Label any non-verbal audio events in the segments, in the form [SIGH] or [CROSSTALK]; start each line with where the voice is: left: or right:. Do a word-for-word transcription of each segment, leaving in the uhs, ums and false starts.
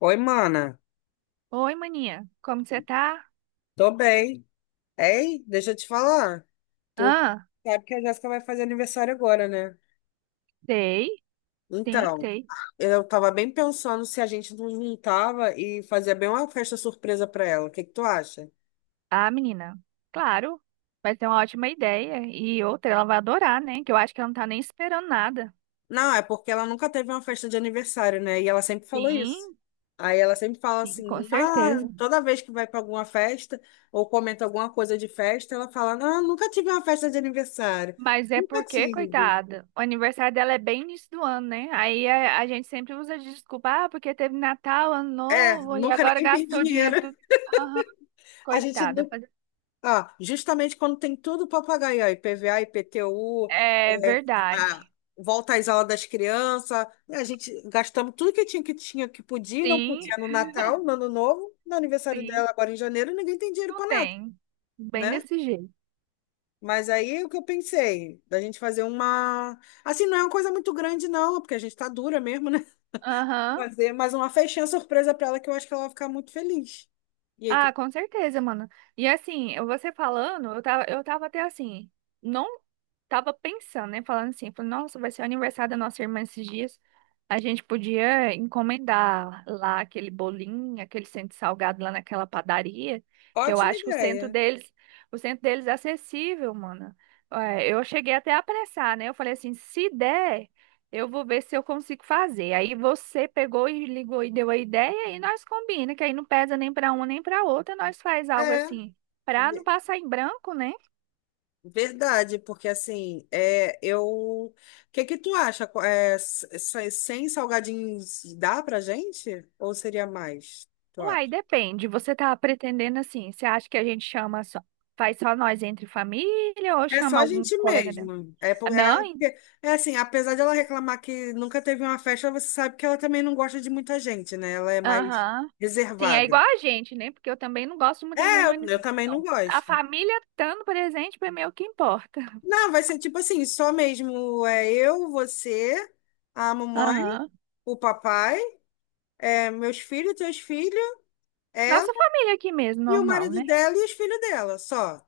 left: Oi, mana.
right: Oi, maninha. Como você tá?
left: Tô bem. Ei, deixa eu te falar. Tu
right: Ah,
left: sabe que a Jéssica vai fazer aniversário agora, né?
right: sei. Sim,
left: Então,
right: sei.
left: eu tava bem pensando se a gente não juntava e fazia bem uma festa surpresa pra ela. O que que tu acha?
right: Ah, menina. Claro. Vai ser uma ótima ideia. E outra, ela vai adorar, né? Que eu acho que ela não tá nem esperando nada.
left: Não, é porque ela nunca teve uma festa de aniversário, né? E ela sempre falou isso.
right: Sim,
left: Aí ela sempre fala
right: sim, com
left: assim, ah,
right: certeza.
left: toda vez que vai pra alguma festa ou comenta alguma coisa de festa, ela fala, não, nunca tive uma festa de aniversário.
right: Mas é
left: Nunca
right: porque,
left: tive.
right: coitada, o aniversário dela é bem início do ano, né? Aí a, a gente sempre usa de desculpa, ah, porque teve Natal, Ano
left: É,
right: Novo, e
left: nunca
right: agora
left: ninguém tem
right: gastou o
left: dinheiro.
right: dinheiro tudo. Aham,
left: A gente
right: coitada.
left: não.
right: Faz-
left: Ah, justamente quando tem tudo para pagar, aí, ó, I P V A, I P T U,
right: É
left: é, a-
right: verdade.
left: volta às aulas das crianças, né, a gente gastamos tudo que tinha, que tinha, que podia e não
right: Sim,
left: podia no Natal, no Ano Novo, no aniversário
right: sim.
left: dela agora em janeiro, ninguém tem dinheiro
right: Não
left: para nada,
right: tem. Bem
left: né?
right: desse jeito.
left: Mas aí o que eu pensei, da gente fazer uma. Assim, não é uma coisa muito grande, não, porque a gente tá dura mesmo, né? [LAUGHS]
right: Aham.
left: Fazer mais uma festinha surpresa para ela que eu acho que ela vai ficar muito feliz. E aí, que
right: Ah, com certeza, mano. E assim, eu- você falando, eu tava, eu tava até assim, não tava pensando, né? Falando assim, falei, nossa, vai ser o aniversário da nossa irmã esses dias. A gente podia encomendar lá aquele bolinho, aquele centro salgado lá naquela padaria, que eu
left: ótima
right: acho que o centro
left: ideia.
right: deles, o centro deles é acessível, mano. É, eu cheguei até a apressar, né? Eu falei assim, se der. Eu vou ver se eu consigo fazer. Aí você pegou e ligou e deu a ideia e nós combina, que aí não pesa nem para uma nem para outra, nós faz algo
left: É.
right: assim, para não passar em branco, né?
left: Verdade, porque assim, é, eu, o que que tu acha? Qu- É, s- s- sem salgadinhos dá pra gente? Ou seria mais? Tu
right: Uai,
left: acha?
right: depende. Você tá pretendendo assim, você acha que a gente chama só, faz só nós entre família ou
left: É só
right: chama
left: a
right: algum
left: gente
right: colega dela?
left: mesmo. É, por- é,
right: Não? en-
left: porque- é assim, apesar de ela reclamar que nunca teve uma festa, você sabe que ela também não gosta de muita gente, né? Ela é mais
right: Aham. Sim, é
left: reservada.
right: igual a gente, né? Porque eu também não gosto de muita gente
left: É,
right: de
left: eu, eu também não
right: manifestação. A
left: gosto.
right: família estando presente para mim é o que importa.
left: Não, vai ser tipo assim, só mesmo é eu, você, a mamãe,
right: Aham.
left: o papai, é, meus filhos, teus filhos.
right: Nossa família aqui mesmo,
left: E o
right: normal,
left: marido
right: né?
left: dela e os filhos dela, só.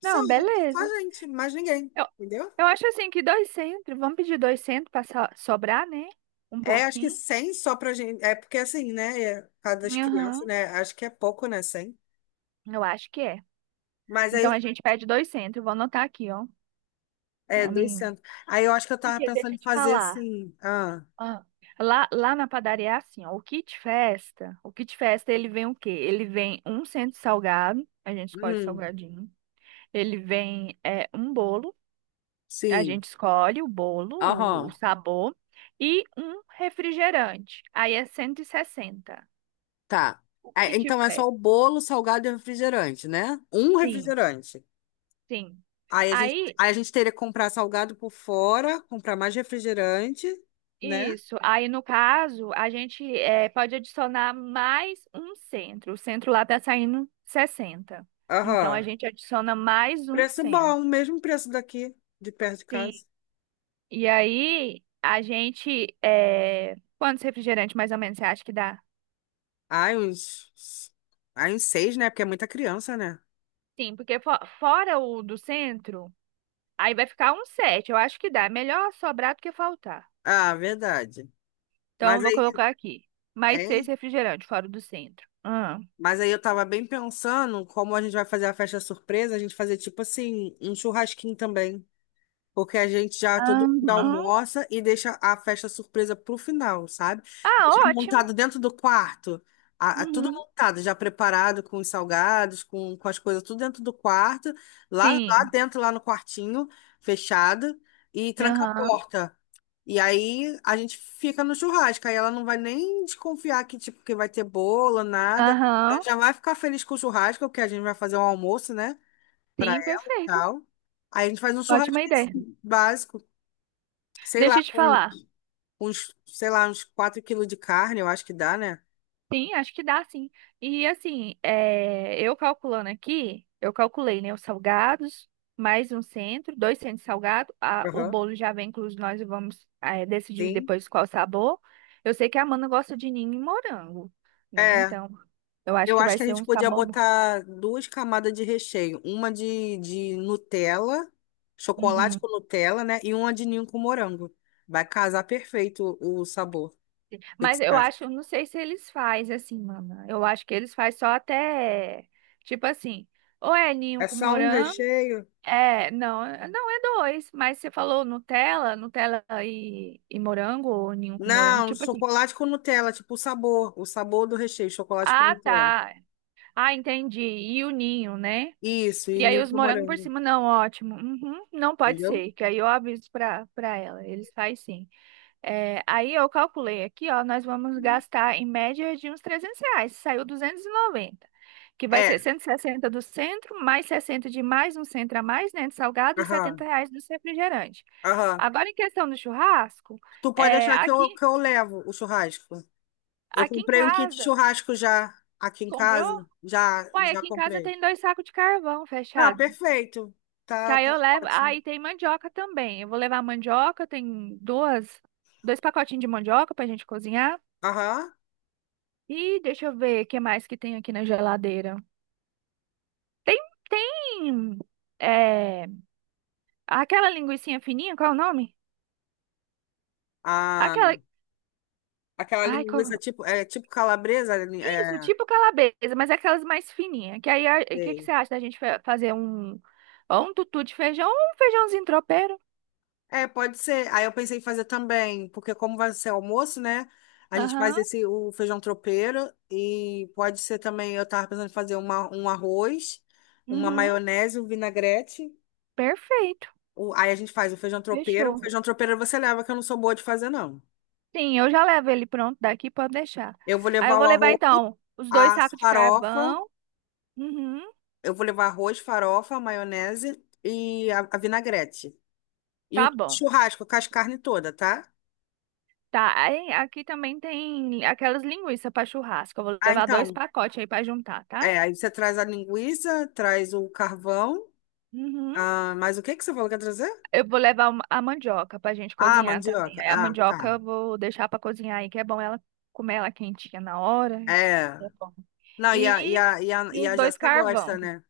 left: Só,
right: Não,
left: só
right: beleza.
left: a gente, mais ninguém,
right: Eu,
left: entendeu?
right: eu acho assim que dois centros, vamos pedir dois centros para sobrar, né? Um
left: É, acho que
right: pouquinho.
left: cem só pra gente. É porque assim, né? É, por causa das crianças,
right: Aham,
left: né? Acho que é pouco, né? Cem.
right: eu acho que é.
left: Mas
right: Então a
left: aí,
right: gente pede dois centros, vou anotar aqui, ó,
left: é
right: pra mim.
left: duzentos. Aí eu acho que eu tava
right: Porque
left: pensando
right: deixa
left: em
right: eu te
left: fazer
right: falar.
left: assim. Ah,
right: ah, lá, lá na padaria é assim, ó, o kit festa, o kit festa ele vem o quê? Ele vem um centro salgado, a gente escolhe o
left: hum,
right: salgadinho. Ele vem é, um bolo, a
left: sim.
right: gente escolhe o bolo, o o
left: Aham,
right: sabor. E um refrigerante. Aí é cento e sessenta.
left: tá.
right: O
left: Ah,
right: kit
left: então é só
right: fé.
left: o bolo, salgado e refrigerante, né? Um
right: Sim,
left: refrigerante.
right: sim.
left: Aí a gente,
right: Aí,
left: aí a gente teria que comprar salgado por fora, comprar mais refrigerante, né?
right: isso. Aí, no caso, a gente eh, pode adicionar mais um centro. O centro lá tá saindo sessenta. Então, a
left: Aham.
right: gente adiciona mais um
left: Preço
right: centro.
left: bom, mesmo preço daqui, de perto de
right: Sim.
left: casa.
right: E aí, a gente. eh, quantos refrigerantes mais ou menos você acha que dá?
left: Ai, uns. Ai, uns seis, né? Porque é muita criança, né?
right: Sim, porque fo- fora o do centro, aí vai ficar um sete. Eu acho que dá. É melhor sobrar do que faltar.
left: Ah, verdade.
right: Então,
left: Mas
right: eu vou
left: aí,
right: colocar aqui. Mais seis
left: hein?
right: refrigerantes fora o do centro.
left: Mas aí eu tava bem pensando como a gente vai fazer a festa surpresa, a gente fazer tipo assim, um churrasquinho também. Porque a gente já todo
right: Aham.
left: mundo almoça e deixa a festa surpresa pro final, sabe? Deixa
right: Ah, ótimo.
left: montado dentro do quarto, a, a- tudo
right: Uhum.
left: montado, já preparado com os salgados, com, com as coisas, tudo dentro do quarto, lá, lá
right: Sim.
left: dentro, lá no quartinho, fechado, e tranca a
right: Aham.
left: porta. E aí a gente fica no churrasco, aí ela não vai nem desconfiar que, tipo, que vai ter bolo, nada. Ela
right: Aham.
left: já vai ficar feliz com o churrasco, porque a gente vai fazer um almoço, né? Pra
right: Sim,
left: ela e
right: perfeito.
left: tal. Aí a gente faz um
right: Ótima
left: churrasquinho
right: ideia.
left: assim, básico, sei lá,
right: Deixa eu te
left: com
right: falar.
left: uns, sei lá, uns quatro quilos de carne, eu acho que dá, né?
right: Sim, acho que dá, sim. E assim, é, eu calculando aqui, eu calculei, né, os salgados, mais um centro, dois centros salgados. A o
left: Aham.
right: bolo já vem incluso, nós vamos, é, decidir
left: Sim.
right: depois qual sabor. Eu sei que a Amanda gosta de ninho e morango, né?
left: É,
right: Então, eu acho
left: eu
right: que
left: acho
right: vai
left: que a
right: ser
left: gente
right: um
left: podia
right: sabor bom.
left: botar duas camadas de recheio, uma de, de Nutella, chocolate
right: Uhum.
left: com Nutella, né? E uma de ninho com morango. Vai casar perfeito o, o sabor. O que que
right: Mas
left: você
right: eu
left: acha?
right: acho, eu não sei se eles fazem assim, mana. Eu acho que eles fazem só até, tipo assim, ou é ninho
left: É
right: com
left: só um
right: morango,
left: recheio?
right: é, não, é- não é dois, mas você falou Nutella, Nutella e, e morango, ou ninho com morango,
left: Não,
right: tipo assim.
left: chocolate com Nutella, tipo o sabor, o sabor do recheio, chocolate com
right: Ah,
left: Nutella.
right: tá. Ah, entendi. E o ninho, né?
left: Isso, e
right: E aí
left: ninho
right: os
left: com
right: morangos por
left: morango.
right: cima, não, ótimo. Uhum, não pode
left: Entendeu?
right: ser, que aí eu aviso pra, pra ela. Eles fazem sim. É, aí eu calculei aqui, ó, nós vamos gastar em média de uns trezentos reais. Saiu duzentos e noventa, que vai
left: É,
right: ser cento e sessenta do centro, mais sessenta de mais um centro a mais, né, de salgado, e setenta
left: aham,
right: reais do refrigerante.
left: aham.
right: Agora, em questão do churrasco,
left: Tu pode
right: é,
left: achar que
right: aqui,
left: eu, que eu levo o churrasco. Eu
right: aqui em
left: comprei um kit
right: casa,
left: churrasco já aqui em
right: comprou?
left: casa. Já,
right: Uai,
left: já
right: aqui em casa
left: comprei.
right: tem dois sacos de carvão
left: Ah,
right: fechado.
left: perfeito.
right: Que
left: Tá,
right: aí
left: tá
right: eu levo. Ah,
left: ótimo.
right: e tem mandioca também. Eu vou levar mandioca, tem duas, dois pacotinhos de mandioca pra gente cozinhar.
left: Aham.
right: E deixa eu ver o que mais que tem aqui na geladeira. Tem, tem é, aquela linguicinha fininha, qual é o nome?
left: Ah,
right: Aquela,
left: aquela
right: ai, qual...
left: linguiça tipo, é, tipo calabresa.
right: Isso,
left: É, é,
right: tipo calabresa, mas é aquelas mais fininhas. Que aí, o que que você
left: sei.
right: acha da gente fa- fazer um, ou um tutu de feijão, ou um feijãozinho tropeiro?
left: É, pode ser. Aí eu pensei em fazer também, porque como vai ser almoço, né? A gente faz
right: Aham,
left: esse o feijão tropeiro e pode ser também, eu tava pensando em fazer uma, um arroz, uma
right: uhum,
left: maionese, um vinagrete.
right: perfeito,
left: O- aí a gente faz o feijão tropeiro. O
right: fechou.
left: feijão tropeiro você leva, que eu não sou boa de fazer, não.
right: Sim, eu já levo ele pronto daqui, pode deixar.
left: Eu vou
right: Aí eu
left: levar
right: vou
left: o
right: levar,
left: arroz,
right: então, os dois
left: a
right: sacos de
left: farofa,
right: carvão. Uhum,
left: eu vou levar arroz, farofa, maionese e a, a vinagrete. E o
right: tá bom.
left: churrasco com as carnes todas, tá?
right: Tá, aí, aqui também tem aquelas linguiças para churrasco. Eu vou
left: Ah,
right: levar dois
left: então.
right: pacotes aí para juntar, tá?
left: É, aí você traz a linguiça, traz o carvão.
right: Uhum.
left: Ah, mas o que que você falou que ia trazer?
right: Eu vou levar uma- a mandioca pra gente
left: Ah,
right: cozinhar também.
left: mandioca.
right: Aí a
left: Ah,
right: mandioca
left: tá.
right: eu vou deixar para cozinhar aí, que é bom ela comer ela quentinha na hora.
left: É.
right: É bom.
left: Não, e a, e
right: E,
left: a, e a,
right: e
left: e
right: os
left: a
right: dois
left: Jéssica
right: carvão,
left: gosta, né?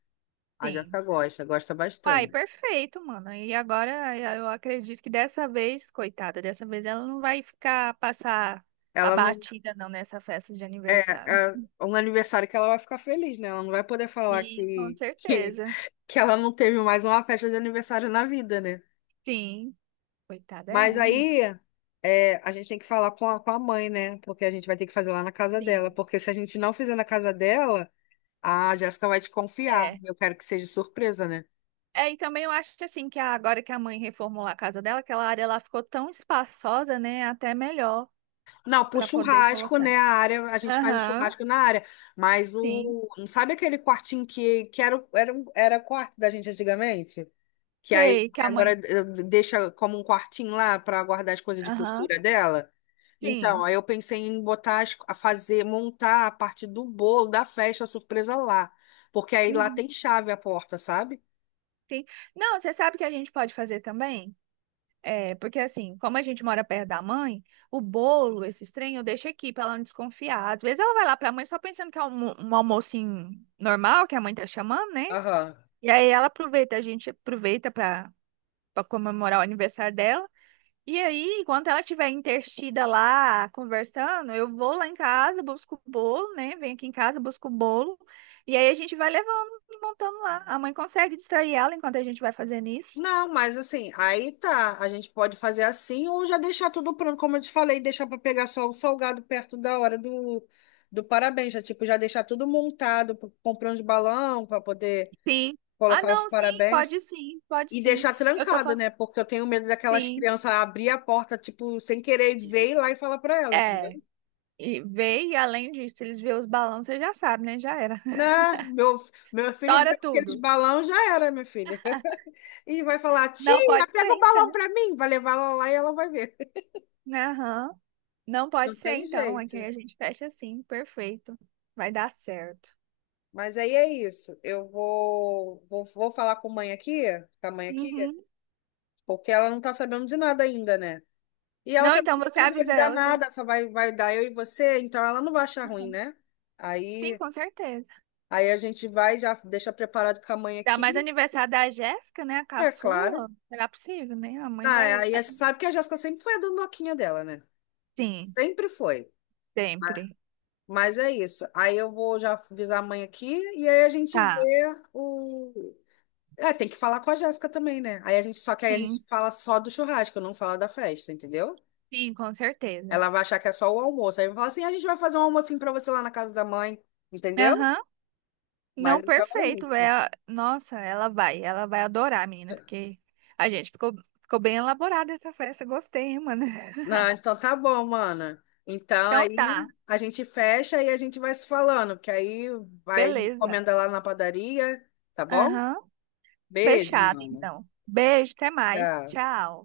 left: A
right: sim.
left: Jéssica gosta, gosta
right: Ai,
left: bastante.
right: perfeito, mano. E agora eu acredito que dessa vez, coitada, dessa vez ela não vai ficar passar
left: Ela não.
right: abatida não nessa festa de aniversário.
left: É, é um aniversário que ela vai ficar feliz, né? Ela não vai poder falar
right: Sim, com
left: que, que,
right: certeza.
left: que ela não teve mais uma festa de aniversário na vida, né?
right: Sim. Coitada, é
left: Mas
right: ruim.
left: aí. É, a gente tem que falar com a, com a mãe, né? Porque a gente vai ter que fazer lá na casa dela.
right: Sim.
left: Porque se a gente não fizer na casa dela. Ah, a Jéssica vai te confiar.
right: É.
left: Eu quero que seja surpresa, né?
right: É, e também eu acho assim que a agora que a mãe reformulou a casa dela, aquela área lá ficou tão espaçosa, né? é Até melhor
left: Não, pro
right: para poder
left: churrasco, né?
right: colocar.
left: A área, a gente faz o
right: Aham,
left: churrasco na área. Mas
right: sim.
left: o. Não sabe aquele quartinho que, que era, o- era, um- era quarto da gente antigamente? Que aí
right: Sei que a
left: agora
right: mãe.
left: eh, deixa como um quartinho lá para guardar as coisas de
right: Aham,
left: costura dela? Então,
right: sim.
left: aí eu pensei em botar, as- a fazer, montar a parte do bolo da festa surpresa lá. Porque aí lá tem
right: Uhum,
left: chave a porta, sabe?
right: sim. Não, você sabe o que a gente pode fazer também? É, porque assim, como a gente mora perto da mãe, o bolo, esse trem, eu deixo aqui pra ela não desconfiar. Às vezes ela vai lá pra mãe só pensando que é um, um almoço normal, que a mãe tá chamando, né?
left: Aham.
right: E aí ela aproveita, a gente aproveita para para comemorar o aniversário dela. E aí, enquanto ela estiver interstida lá conversando, eu vou lá em casa, busco o bolo, né? Venho aqui em casa, busco o bolo. E aí a gente vai levando e montando lá. A mãe consegue distrair ela enquanto a gente vai fazendo isso?
left: Não, mas assim, aí tá. A gente pode fazer assim ou já deixar tudo pronto, como eu te falei, deixar para pegar só o salgado perto da hora do, do parabéns. Já, tipo, já deixar tudo montado, p- comprar uns balão para poder
right: Sim. Ah,
left: colocar os
right: não, sim,
left: parabéns
right: pode sim, pode
left: e
right: sim.
left: deixar
right: Eu tô
left: trancado,
right: falando,
left: né? Porque eu tenho medo daquelas
right: sim.
left: crianças abrir a porta, tipo, sem querer ver e lá e falar para ela,
right: É.
left: entendeu?
right: E vê, e além disso, eles vê os balões, você já sabe, né? Já era.
left: Não, meu, meu
right: [LAUGHS]
left: filho
right: Tora
left: abriu aqueles
right: tudo.
left: balão, já era, minha filha. [LAUGHS] E vai falar,
right: Não
left: tia,
right: pode ser,
left: pega o balão
right: então.
left: para mim. Vai levar ela lá e ela vai ver.
right: né? Aham. Não
left: [LAUGHS] Não
right: pode ser,
left: tem
right: então. Aqui
left: jeito.
right: a gente fecha assim, perfeito. Vai dar certo.
left: Mas aí é isso. Eu vou, vou, vou falar com a mãe aqui, com a mãe aqui,
right: Uhum.
left: porque ela não tá sabendo de nada ainda, né? E ela
right: Não,
left: também
right: então
left: não
right: você
left: precisa de
right: avisa
left: dar
right: ela que eu.
left: nada, só vai, vai dar eu e você, então ela não vai achar ruim, né?
right: Sim,
left: Aí,
right: com certeza.
left: aí a gente vai, já deixa preparado com a mãe
right: Dá
left: aqui,
right: mais aniversário da Jéssica, né? A
left: é claro.
right: caçula. Será possível, né? A mãe
left: Ah, é,
right: vai.
left: aí
right: vai-
left: você sabe que a Jéssica sempre foi a dondoquinha dela, né?
right: Sim,
left: Sempre foi.
right: sempre.
left: Mas é isso. Aí eu vou já avisar a mãe aqui e aí a gente
right: Tá.
left: vê o. É, tem que falar com a Jéssica também, né? Aí a gente, só que aí a gente
right: Sim,
left: fala só do churrasco, não fala da festa, entendeu?
right: sim, com certeza.
left: Ela vai achar que é só o almoço. Aí vai falar assim, a gente vai fazer um almocinho pra você lá na casa da mãe, entendeu?
right: Aham.
left: Mas
right: Não,
left: então é
right: perfeito.
left: isso.
right: É... Nossa, ela vai. Ela vai. Adorar, menina, porque a gente ficou, ficou bem elaborada essa festa. Gostei, hein, mano.
left: Não,
right: [LAUGHS]
left: então tá bom, mana. Então
right: Então
left: aí
right: tá.
left: a gente fecha e a gente vai se falando, porque aí vai
right: Beleza.
left: encomenda lá na padaria, tá bom?
right: Aham.
left: Beijo,
right: Fechado,
left: mana.
right: então. Beijo, até mais.
left: Tchau.
right: Tchau.